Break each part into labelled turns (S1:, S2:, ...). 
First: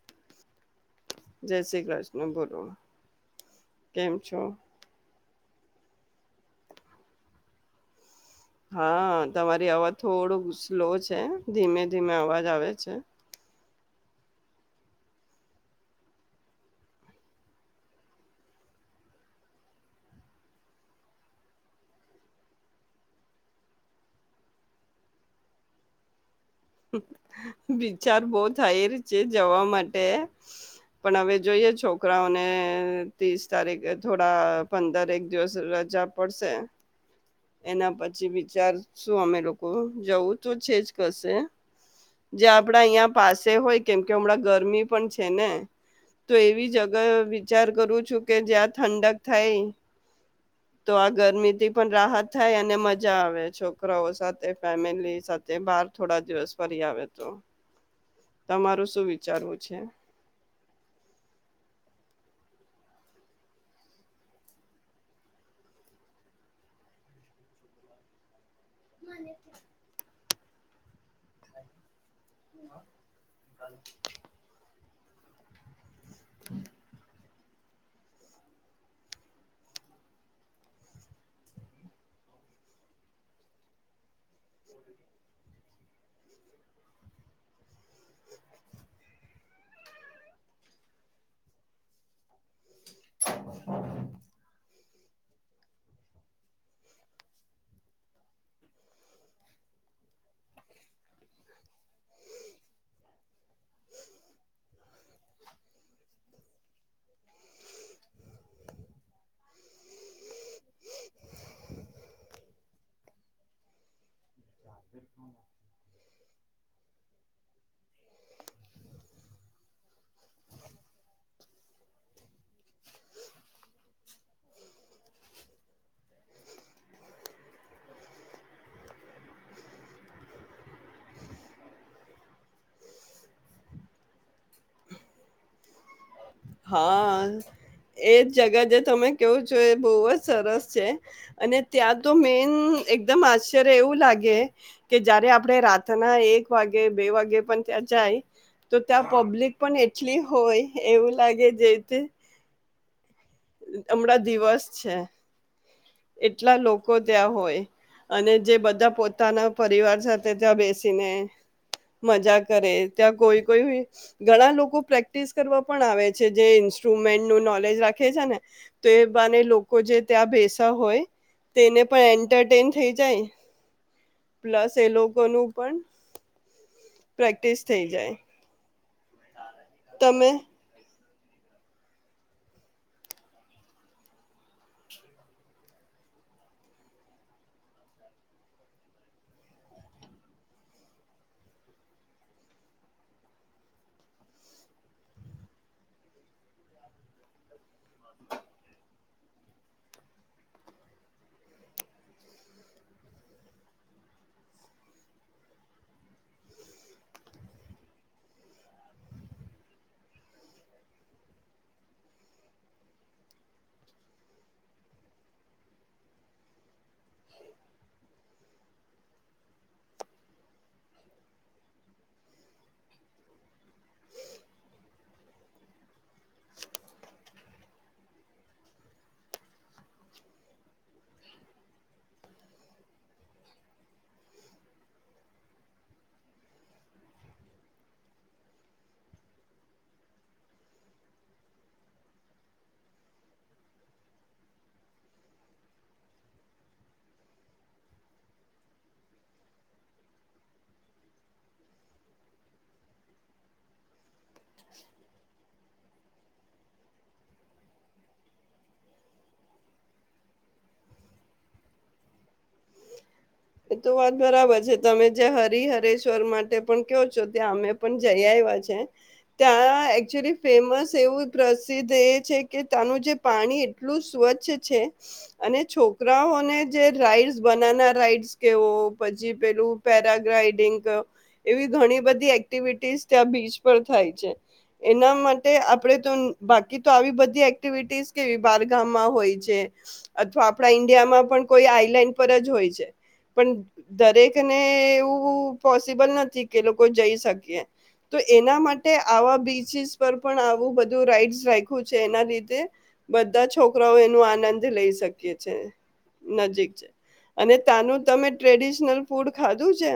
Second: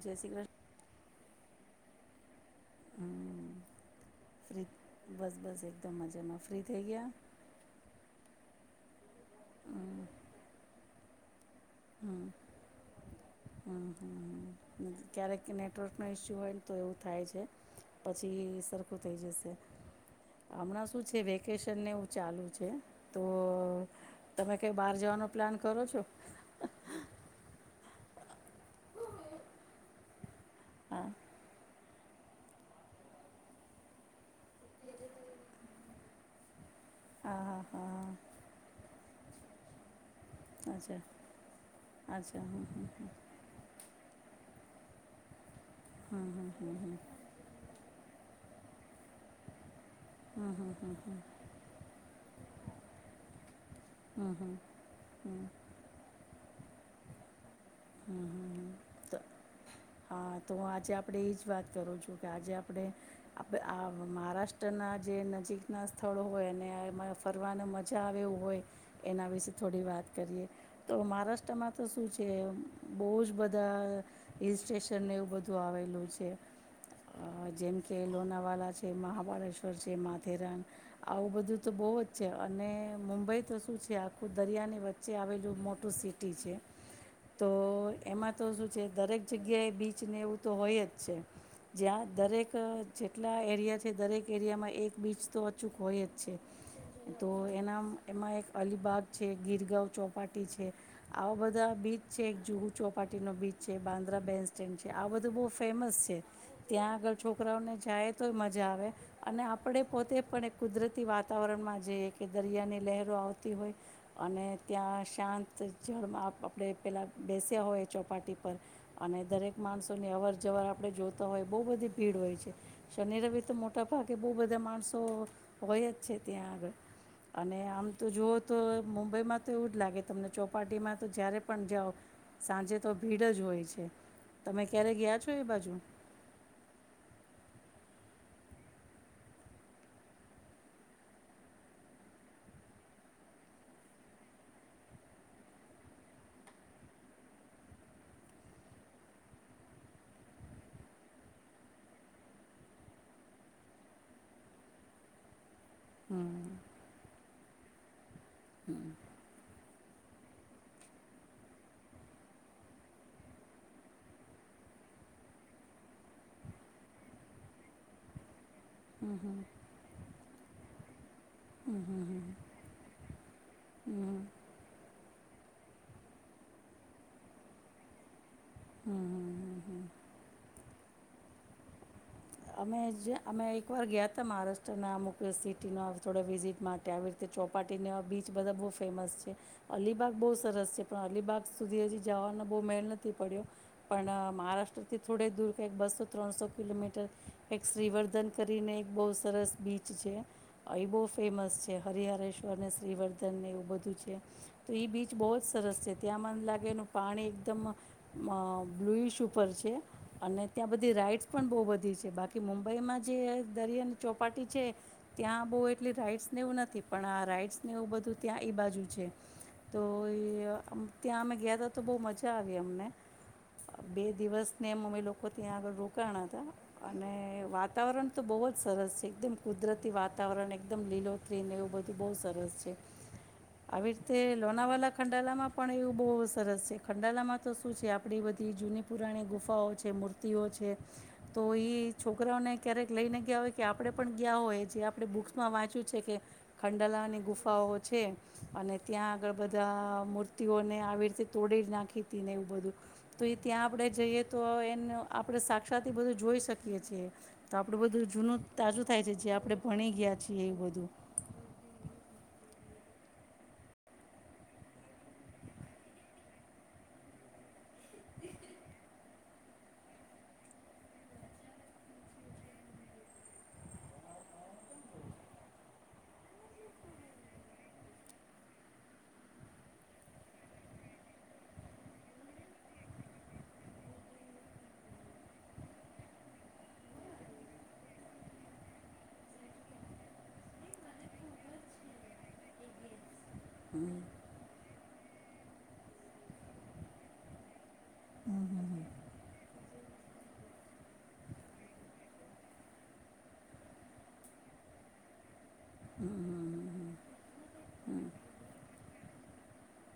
S1: જય શ્રી કૃષ્ણ.
S2: જય શ્રી કૃષ્ણ બો લો
S1: હમ
S2: કેમ છો?
S1: ફ્રી બસ બસ એકદમ મજામાં, ફ્રી થઈ ગયા.
S2: હા તમારી અવાજ
S1: હમ
S2: થોડું સ્લો છે ધીમે-ધીમે અવાજ આવે છે.
S1: હમ્મ હ ક્યારેક નેટવર્કનો ઇસ્યુ હોય ને તો એવું થાય છે પછી સરખું થઈ જશે, હમણાં શું છે વેકેશનને એવું ચાલુ છે તો તમે કંઈ બહાર જવાનો પ્લાન કરો છો?
S2: વિચાર બહ થાય ર છે જવા માટે
S1: હા
S2: પણ હવે જોઈએ છોકરાઓને ત્રીસ તારીખે થોડા પંદર એક દિવસ રજા પડશે
S1: હા હા હા
S2: એના પછી વિચાર શું અમે લોકો જવું. તો
S1: હા
S2: છેજ
S1: અચ્છા
S2: કરશે.
S1: અચ્છા
S2: જે
S1: હમ
S2: આપડા અહીયા પાસે હોય કેમ કે. થોડા ગરમી પણ છે ને.
S1: હમ
S2: તો
S1: હમ
S2: એવી જગ
S1: હમ
S2: વિચાર કરું છું. કે જ્યાં ઠંડક થાય.
S1: હમ હમ હમ
S2: તો
S1: હમ
S2: આ
S1: હમ
S2: ગરમીથી પણ રાહત થાય અને મજા આવે છોકરાઓ
S1: હમ હમ હમ
S2: સાથે
S1: હમ
S2: ફેમિલી
S1: હમ
S2: સાથે બાર થોડા દિવસ. ફરી આવે તો.
S1: હમ
S2: તમારું શું
S1: હમ
S2: વિચારવું છે?
S1: હા તો હું આજે આપડે એજ વાત કરું છું. કે આજે આપણે આ મહારાષ્ટ્રના જે નજીકનાં સ્થળો હોય અને એમાં ફરવાનો મજા આવે હોય. એના વિશેે થોડી વાત કરીએ. તો મહારાષ્ટ્રમાં તો શું છે. બહ જ બધા હિલ સેશ. ચેન્નઈવું બધું આવેલું છે. કે. જેમ કે લોણાવાલા છે મહાબાળેશ્વર છે માથેરાન આવું બધું તો બહુ જ છે અને મુંબઈ તો શું છે આખું દરિયાની વચ્ચે આવેલું મોટું સિટી છે. તો એમાં તો શું છે દરેક જગ્યાએ બીચને એવું તો હોય જ છે જ્યાં દરેક. જેટલા એરિયા છે દરેક એરિયામાં એક. બીચ તો અચૂક હોય જ છે તો એના એમાં એક અલીિબાગ છે ગીરગાં ચોપાટી છે આવા બધા બીચ. છે એક જુહુ ચોપાટીનો બીચ છે બાંદ્રા બેસ સ્ટેન્ડ છે આ બધું બહુ ફેમસ છે ત્યાં આગળ છોકરાઓને જાય તોય મજા આવે અને આપણે પોતે પણ એક કુદરતી વાતાવરણમાં જઈએ કે દરિયાની લહેરો આવતી હોય અને ત્યાં શાંત જળ આપણે. પેલાં બેસ્યા હોય ચોપાટી પર અને દરેક માણસોની અવર જવર આપણે જોતા હોય બહુ બધી ભીડ હોય છે શનિ રવિ તો મોટાભાગે બહુ બધા માણસો હોય જ છે ત્યાં આગળ અને આમ તો જુઓ તો મુંબઈમાં તો એવું જ લાગે તમને ચોપાટીમાં તો જ્યારે. પણ જાઓ સાંજે તો ભીડ જ હોય છે તમે ક્યારે ગયા છો એ બાજુ.
S2: હા એ જ જગા જે તમે કેવું છો એ બહુ જ સરસ છે અને ત્યાં તો મેન એકદમ આશ્ચર્ય એવું લાગે કે જયારે આપણે રાતના એક વાગે બે વાગે પણ ત્યાં જાય તો ત્યાં પબ્લિક પણ એટલી હોય એવું. લાગે જઈથી. હમણાં દિવસ છે.
S1: હમ
S2: એટલા લોકો. ત્યાં હોય અને જે
S1: હમ
S2: બધા પોતાના પરિવાર સાથે ત્યાં બેસીને મજા કરે ત્યાં કોઈ કોઈ ઘણા લોકો પ્રેક્ટિસ કરવા પણ આવે છે જે ઈન્સ્ટ્રુમેન્ટ નું નોલેજ રાખે છે ને. તો એ બાને લોકો જે. ત્યા બેસ. હોય તેને પણ એન્ટરટેન થઈ જાય પ્લસ એ લોકોનું પણ પ્રેક્ટિસ થઈ જાય.
S1: હમ.
S2: તમે.
S1: અમે જે અમે એકવાર ગયા હતા મહારાષ્ટ્રના અમુક સિટીનો થોડ વિઝિટ માટે આવી રીતે ચોપાટીને બીચ બધા બહુ ફેમસ છે અલીબાગ બહુ સરસ છે પણ અલીબાગ સુધી હજી જવાનો બહુ મેલ નથી પડ્યો પણ મહારાષ્ટ્રથી થોડે દૂર કંઈક બસો ત્રણસો કિલોમીટર. એક શ્રીવર્ધન કરીને એક બહુ સરસ બીચ છે એ બહુ ફેમસ છે હરિહરેશ્વરને શ્રીવર્ધનને એવું બધું છે તો એ બીચ બહુ જ સરસ છે ત્યાં મને લાગેનું પાણી એકદમ બ્લુ ઇશ ઉપર છે અને ત્યાં બધી રાઈટ્સ પણ બહુ બધી છે. બાકી મુંબઈમાં જે દરિયાની ચોપાટી છે ત્યાં બહુ એટલી રાઈડ્સને એવું નથી પણ આ રાઈડ્સને એવું બધું ત્યાં એ બાજુ છે તો એ ત્યાં અમે ગયા હતા તો બહુ મજા આવી અમને બે દિવસને એમ અમે લોકો ત્યાં આગળ રોકાણા હતા. અને વાતાવરણ તો બહુ જ સરસ છે એકદમ કુદરતી વાતાવરણ એકદમ લીલોતરીન એવું બધું બહુ સરસ છે આવી રીતે લોણાવાલા ખંડાલામાં પણ એવું બહુ સરસ છે ખંડાલામાં તો શું છે આપણી બધી જૂની પુરાણી ગુફાઓ છે મૂર્તિઓ છે. તો એ છોકરાઓને ક્યારેક લઈને ગયા હોય કે આપણે પણ ગયા હોય જે આપણે બુક્સમાં વાંચ્યું છે કે ખંડાલાની ગુફાઓ છે અને ત્યાં આગળ બધા મૂર્તિઓને આવી રીતે તોડી નાખી હતી ને એવું બધું તો એ ત્યાં આપણે જઈએ. તો એને આપણે શ. સાથે થી બધ જોઈ શકીએ છીએ તો આપડું બધું જૂનું તાજું થાય છે જે આપણે ભણી ગયા છીએ એ બધું.
S2: એ તો વાત બરાબર છે તમે જ્યા હરિહરેશ્વર માટે પણ કહો છો ત્યાં અમે પણ જઈ આવ્યા છે. ત્યાં એકચુલી ફેમસ એવું પ્રસિદ્ધ એ છે કે ત્યાંનું જે પાણી એટલું સ્વચ્છ છે અને છોકરાઓને જે રાઈડ્સ બનાના રાઈડ્સ. કેવો પછી પેલું પેરાગ્લાઈડિંગ એવી ઘણી બધી એક્ટિવિટીસ ત્યાં બીચ પર થાય છે, એના માટે આપણેે તો બાકી તો આવી બધી એક્ટિવિટીસ કેવી બાર ગામમાં હોય છે અથવા આપણા ઈન્ડિયામાં પણ કોઈ આઈલેન્ડ પર જ હોય છે. પણ
S1: હમ
S2: દરેકને એવું પોસિબલ નથી કે લોકો જઈ શકીએ, તો એના માટે આવા બીચસ પર પણ આવું બધું રાઈડ્સ રાખું છે, એના લીધે બધા છોકરાઓ એનો આનંદ લઈ શકીએ છે
S1: હમ
S2: નજીક છે અને તાનું. તમે ટ્રેડિશનલ ફૂડ ખાધું છે?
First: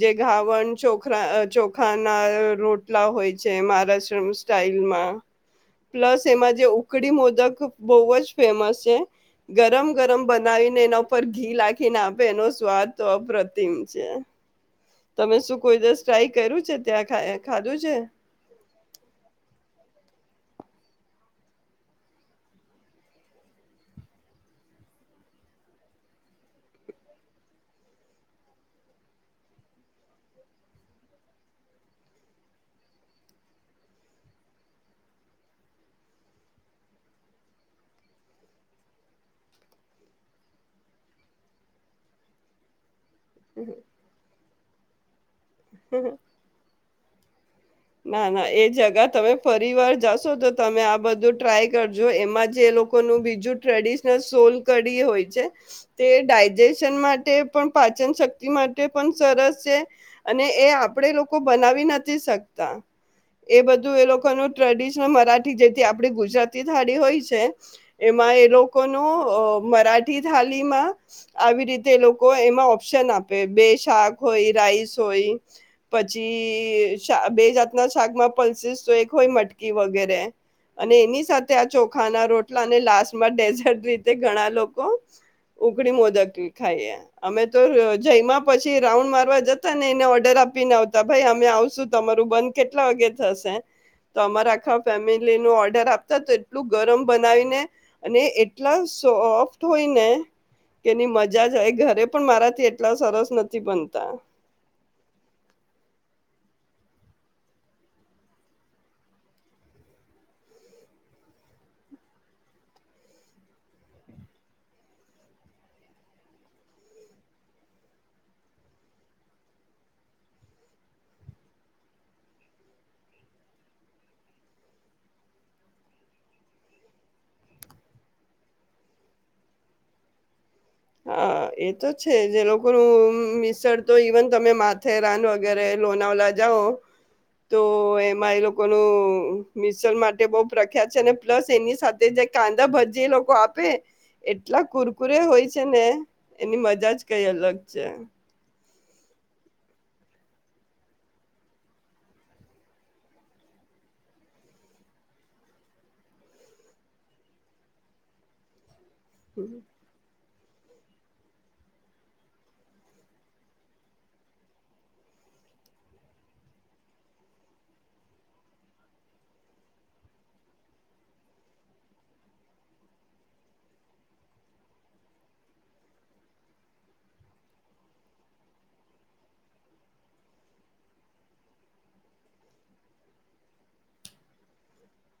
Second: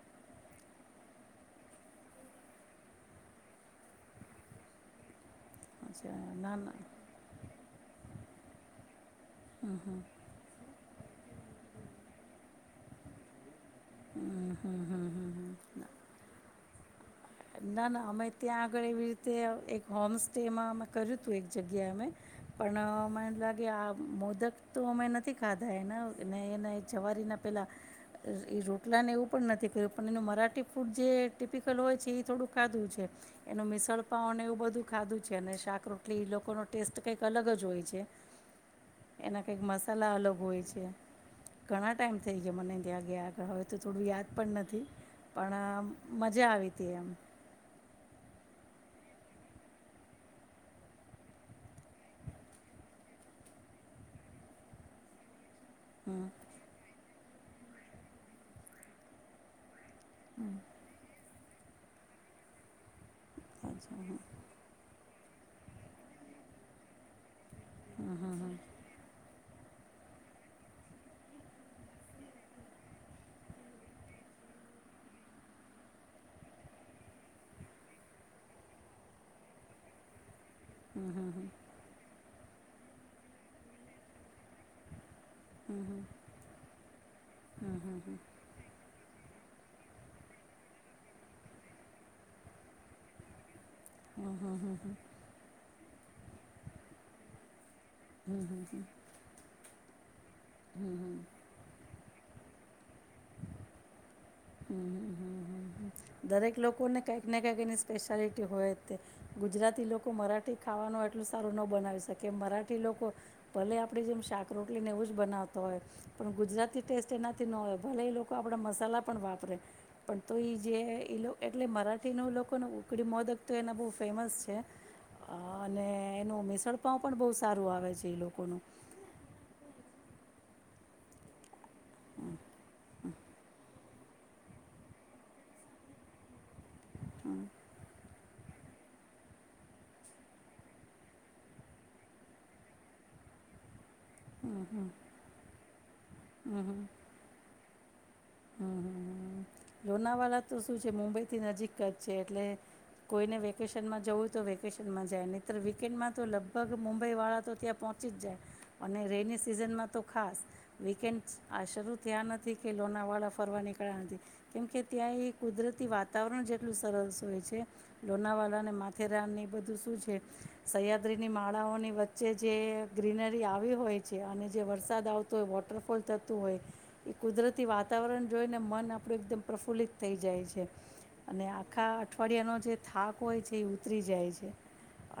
S2: જે ગાવણ, ચોખરા, ચોખા ના રોટલા હોય છે મહારાષ્ટ્ર સ્ટાઈલમાં.
S1: અચ્છા
S2: પ્લસ એમાં
S1: ના
S2: જે
S1: ના
S2: ઉકડી મોદક. બહુ જ ફેમસ છે. ગરમ-ગરમ બનાવીને એના. પર ઘી લાગે ના એનો સ્વાદ તો અપ્રતિમ છે,
S1: હમ હમ હમ
S2: તમે શું કોઈ
S1: હમ
S2: દસ ટ્રાય કર્યું છે ત્યા?
S1: ના ના અમે ત્યાં આગળ એવી રીતે એક હોમ તે એમાં અમે કર્યું હતું એક જગ્યાએ અમે પણ મને એમ લાગે આ મોદક તો અમે નથી ખાધા એના, ને એને જવારીના પહેલાં એ રોટલાને એવું પણ નથી કર્યું પણ એનું મરાઠી ફૂડ જે ટિપિકલ હોય છે એ. થોડું ખાધું છે એનું મિસળપાવન એવું બધું ખાધું છે, અને શાકરોટલી એ લોકોનો ટેસ્ટ કંઈક અલગ જ હોય છે, એના કંઈક મસાલા અલગ હોય છે ઘણા ટાઈમ થઈ ગાય મને. ત્યાં ગયા આગળ હવે તો થોડું યાદ પણ નથી. પણ મજા આવી. એમ.
S2: ના ના એ જગા તમે ફરી વાર જાશો તો તમે આ બધું ટ્રાય કરજો એમાં જે એ લોકોનું બીજું ટ્રેડિશનલ સોલ કડી હોય છે. તે
S1: હમ
S2: ડાયજેશન મા તે પણ પાચન શક્તિ માટે પણ સરસ છે. અને એ આપડે લો લોકો બનાવી નથી શક તા. એ બધું
S1: અચ્છા
S2: એ
S1: હમ
S2: લોકો ન ટ્રેડિ મરાઠી જેથી આપડી ગુજરાતી થાળી હોય છે. એમાં એ લોકો નું અ. મરાઠી થાળીમાં આવી રીતે એ લોકો એમાં ઓપ્શન આપે બે શાક હોય રાઈસ હોય પછી સ બે જાતના શાકમાં પલ્સીસ તો એક હોય મટકી વગેરે. અને એની સાથે આ ચોખા ના રોટ અને લાસમાં ડેઝર્ટ રીતે ઘણા લોકો ઉકડી મોદક કી ખાઈએ. અમે તો જયમાં પછી રાઉન્ડ મારવા જતા ને એને ઓર્ડર આપી ના આવતા ભાઈ અમે આવશું. તમારું બંધ કેટલા વાગે થશે. તો અમારે આખા ફેમિલી નો ઓર્ડર આપ સતત એટલું ગરમ બનાવીને અને એટલા સોફ્ટ હોય ને કે એની મજા જાય ઘરે પણ મારાથી એટલા સરસ નથી બનતા.
S1: દરેક લોકોને કઈક ને કઈક એની સ્પેશ્યાલિટી હોય તે ગુજરાતી લોકો મરાઠી ખાવાનું એટલું સારું ન બનાવી શકે મરાઠી લોકો ભલે આપણી જેમ શાક રોટલી ને એવું જ બનાવતા હોય પણ ગુજરાતી ટેસ્ટ એનાથી ન હોય ભલે એ લોકો આપણા મસાલા પણ વાપરે પણ તો એ જે એટલે મરાઠીનું લોકોને ઉકડી મોદક તો એના બહુ ફેમસ છે અને એનું મિસડ પાવ પણ બહુ સારું આવે છે ઈ લોકોનું.
S2: હા એજ. એતો છે જે લોકોનું મિસડ તો ઈવન તમે માથેરાન વગેરે લોનાવલા જાઓ તો એમાં એ લોકોનું મિસડ માટે બહું પ્રખ્યાત છે અને પ્લસ એની સાથે જે કાંદા ભજી એ લોકો આપે એટલા કુરકુરે હોય છેને એની મજા જ કઈ અલગ છ
S1: લોનાવાળા તો શું છે મુંબઈથી નજીક જ છે, એટલે કોઈને વેકેશનમાં જવું તો વેકેશનમાં જાય નહી તર વીકેન્ડમાં તો લગભગ મુંબઈ વાળા તો ત્યાં પહોંચી જ જાય. અને રેની
S2: હમ
S1: સિઝનમાં તો ખાસ. વીકેન્ડ આ શરૂ થયા નથી કે લોનાવાળા ફરવા નીકળ્યા નથી. કેમકે ત્યાં એ કુદરતી વાતાવરણ જેટલું સરસ હોય છે, લોનાવાલા અને માથેરાનની બધું શું છે સહયાદ્રીની માળાઓની વચ્ચે જે ગ્રીનરી આવી હોય છે અને જે વરસાદ આવતો હોય વોટરફોલ થતું હોય એ કુદરતી વાતાવરણ જોઈને મન આપણું એકદમ પ્રફુલ્લિત થઈ જાય છે અને આખા અઠવાડિયાનો જે થાક હોય છે એ ઉતરી જાય છે,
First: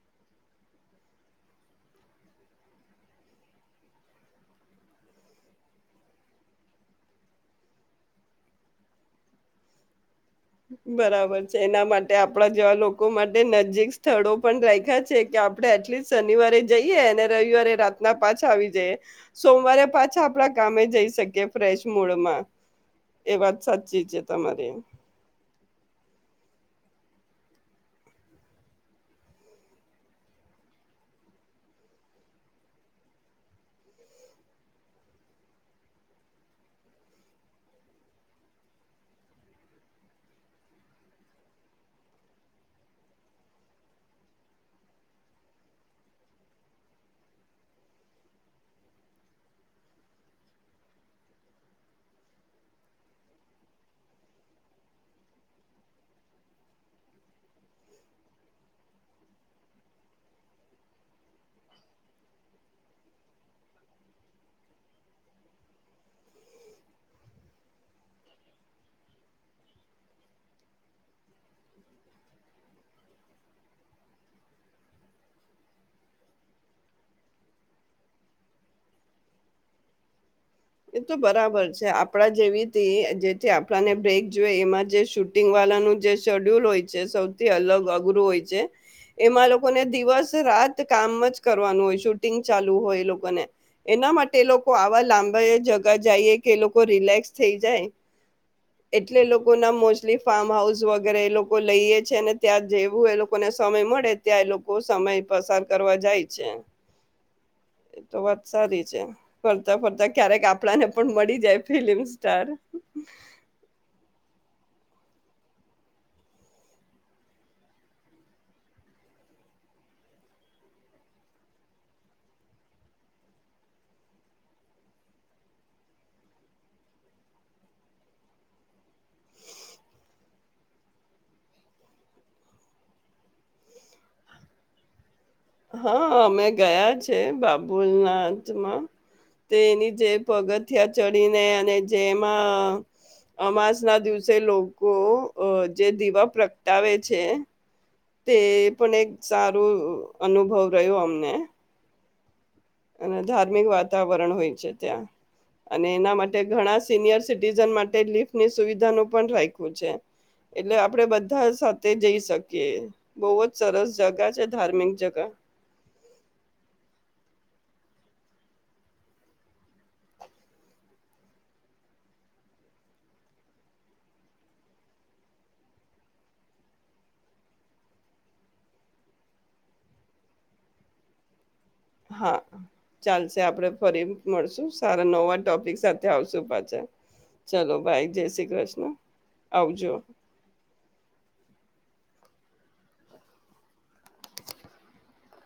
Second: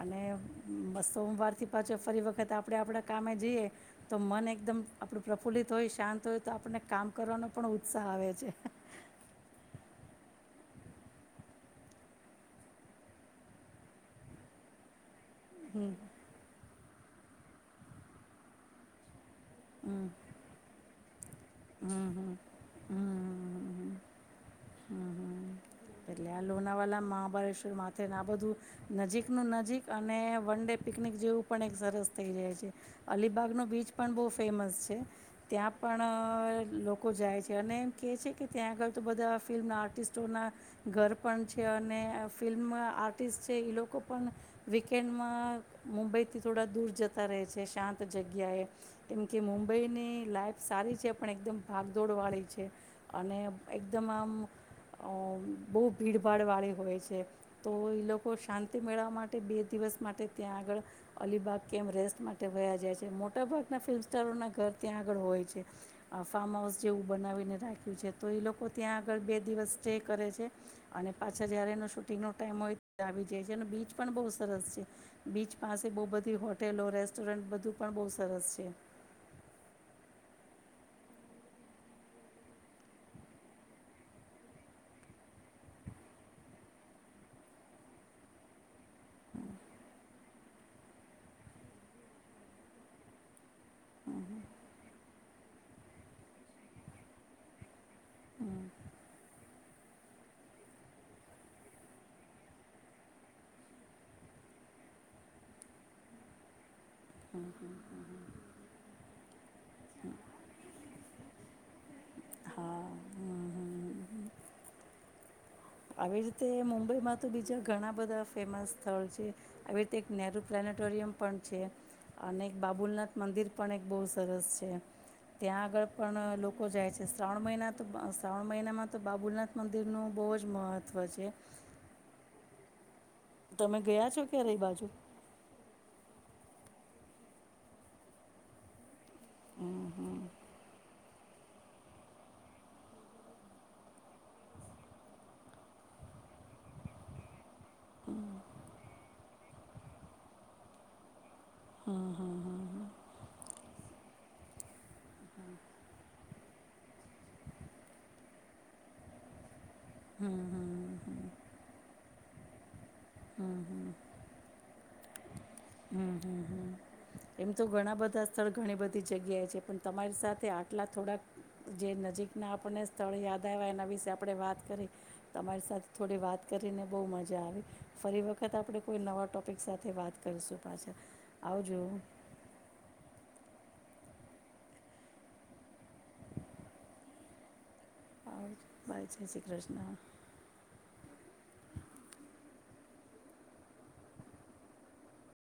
S1: અને બ સોમવારથી પાછો ફરી વખત આપણે આપણા કામે જઈએ તો મન એકદમ આપણું પ્રફુલ્લિત હોય શાંત હોય તો આપણને કામ કરવાનો પણ ઉત્સાહ આવે છે.
S2: બરાબર છે એના માટે આપડા જેવા લોકો માટે નજીક સ્થળો પણ રાખ્યા છે. કે આપણેે એટલીસ્ટ શનિવારે જઈ એ અને રવિવારે રાતના પાછા આવી જાય. સોમવારે
S1: હમ
S2: પાછા આપડા કામે જઈ શકીએ. ફ્રેશ
S1: હમ હમ હમ
S2: મૂળમાં
S1: હમ
S2: એ વાત
S1: હમ હમ
S2: સાચી. જે તમારે એમ
S1: હમ હમ એટલે આ લોનાવાલા મહાબલેશ્વર માથે આ બધું નજીકનું નજીક અને વન ડે પિકનિક જેવું પણ એક સરસ થઈ જાય છે. અલીબાગનો બીચ પણ બહુ ફેમસ છે ત્યાં પણ લોકો જાય છે અને એમ કહે છે કે ત્યાં આગળ તો બધા ફિલ્મના આર્ટિસ્ટોના ઘર પણ છે અને ફિલ્મ આર્ટિસ્ટ છે એ લોકો પણ વીકેન્ડમાં મુંબઈથી થોડા દૂર જતા રહે છે, શાંત જગ્યાએ કેમકે મુંબઈની લાઈફ સારી છે પણ એકદમ ભાગદોડવાળી છે અને એકદમ આમ અ બહુ ભીડભાડવાળી હોય છે તો એ લોકો શાંતિ મેળવવા માટે બે દિવસ માટે ત્યાં આગળ અલીબાગ કેમ રેસ્ટ માટે વ્યા જાય છે. મોટાભાગના ફિલ્મસ્ટારોનાં ઘર ત્યાં આગળ હોય છે આ ફાર્મ હાઉસ જેવું બનાવીને રાખ્યું છે, તો એ લોકો ત્યાં આગળ બે દિવસ સ્ટે કરે છે. અને પાછા જયારે એનો શૂટિંગનો ટાઈમ હોય ત આવી જાય છે અને બીચ પણ બહુ સરસ છે, બીચ પાસે બહુ બધી હોટેલો રેસ્ટોરન્ટ બધું પણ બહ સરસ છે.
S2: એ તો બરાબર છે આપડા જેવી જેથી આપણાને બ્રેક જોય એમાં જે શૂટિંગ વાળાનું જે શેડ્યુલ હોય છે સૌથી અલગ અઘરું હોય છે, એમાં લોકોને દિવસ-રાત કામ જ કરવાનું હોય શૂટિંગ ચાલુ હોય એ લોકોને એના માટે એ લોકો આવા લાંબ જગા જઈએ કે એ લોકો રિલેક્સ થઈ જાય એટલે લોકો ના મોસ્ટલી ફાર્મ હાઉસ વગેરે એ લોકો લઈએ છે, ને ત્યાં જેવું એ લોકોને સમય મળે ત્યાં એ લોકો સમય પસાર કરવા જાય છે, એ તો વાત સારી છે ફરતા ફરતા ક્યારેક આપણાને પણ મળી જાય ફિલ્લમ સ્ટાર.
S1: હા હમ હમ હમ. આવી રીતે મુંબઈમાં તો બીજા ઘણા બધા ફેમસ સ્થળ છે. આવી રીતે એક નહેરુ પ્લાનેટોરિયમ પણ છે, અને એક બાબુલનાથ મંદિર પણ એક બહુ સરસ છે ત્યાં આગળ પણ લોકો જાય છે શ્રાવણ મહિના તો શ્રાવણ મહિનામાં તો બાબુલનાથ મંદિરનું બહુ જ જ મહત્ત્વ છે તમે ગયા છો ક્યારેય એ બાજુ
S2: હા અમે ગયા છીએ બાબુલનાથમાં. તે એની જે પગત હઠયા ચડીને અને જેમાં અમાસ ના દિવસે લોકો જે દીવા પ્રગટાવે છે તે પણ એક સારું અનુભવ રહ્યો અમને અને ધાર્મિક વાતાવરણ હોય છે ત્યાં અને એના માટે ઘણા સિનિયર સિટીઝન માટે લિફની સુવિધાનું પણ રાખ્યું છે એટલે આપડે બધા સાથે જઈ શકીએ બહુ જ સરસ જગા છે ધાર્મિક જગા
S1: હમ હમ હમ એમ તો ઘણા બધા સ્થળ ઘણી બધી જગ્યાએ છે પણ તમારી સાથે આટલા થોડાક જે નજીકના આપણને સ્થળ યાદ આવ્યા એના વિશે આપણે વાત કરી તમારી સાથે થોડી વાત કરીને બહુ મજા આવી ફરી વખત આપણે કોઈ નવા ટોપિક સાથે વાત કરીશું. પાછ [inaudible]
S2: હા ચાલ [unintelligible] આપડણે ફરી મળશું સારા નવા ટોપિક સાથે આવશુ પાછા ચલો ભાઈ. જય શ્રી
S1: આવજો
S2: કૃષ્ણ
S1: બાય જય શ્રી કૃષ્ણ
S2: આવજો.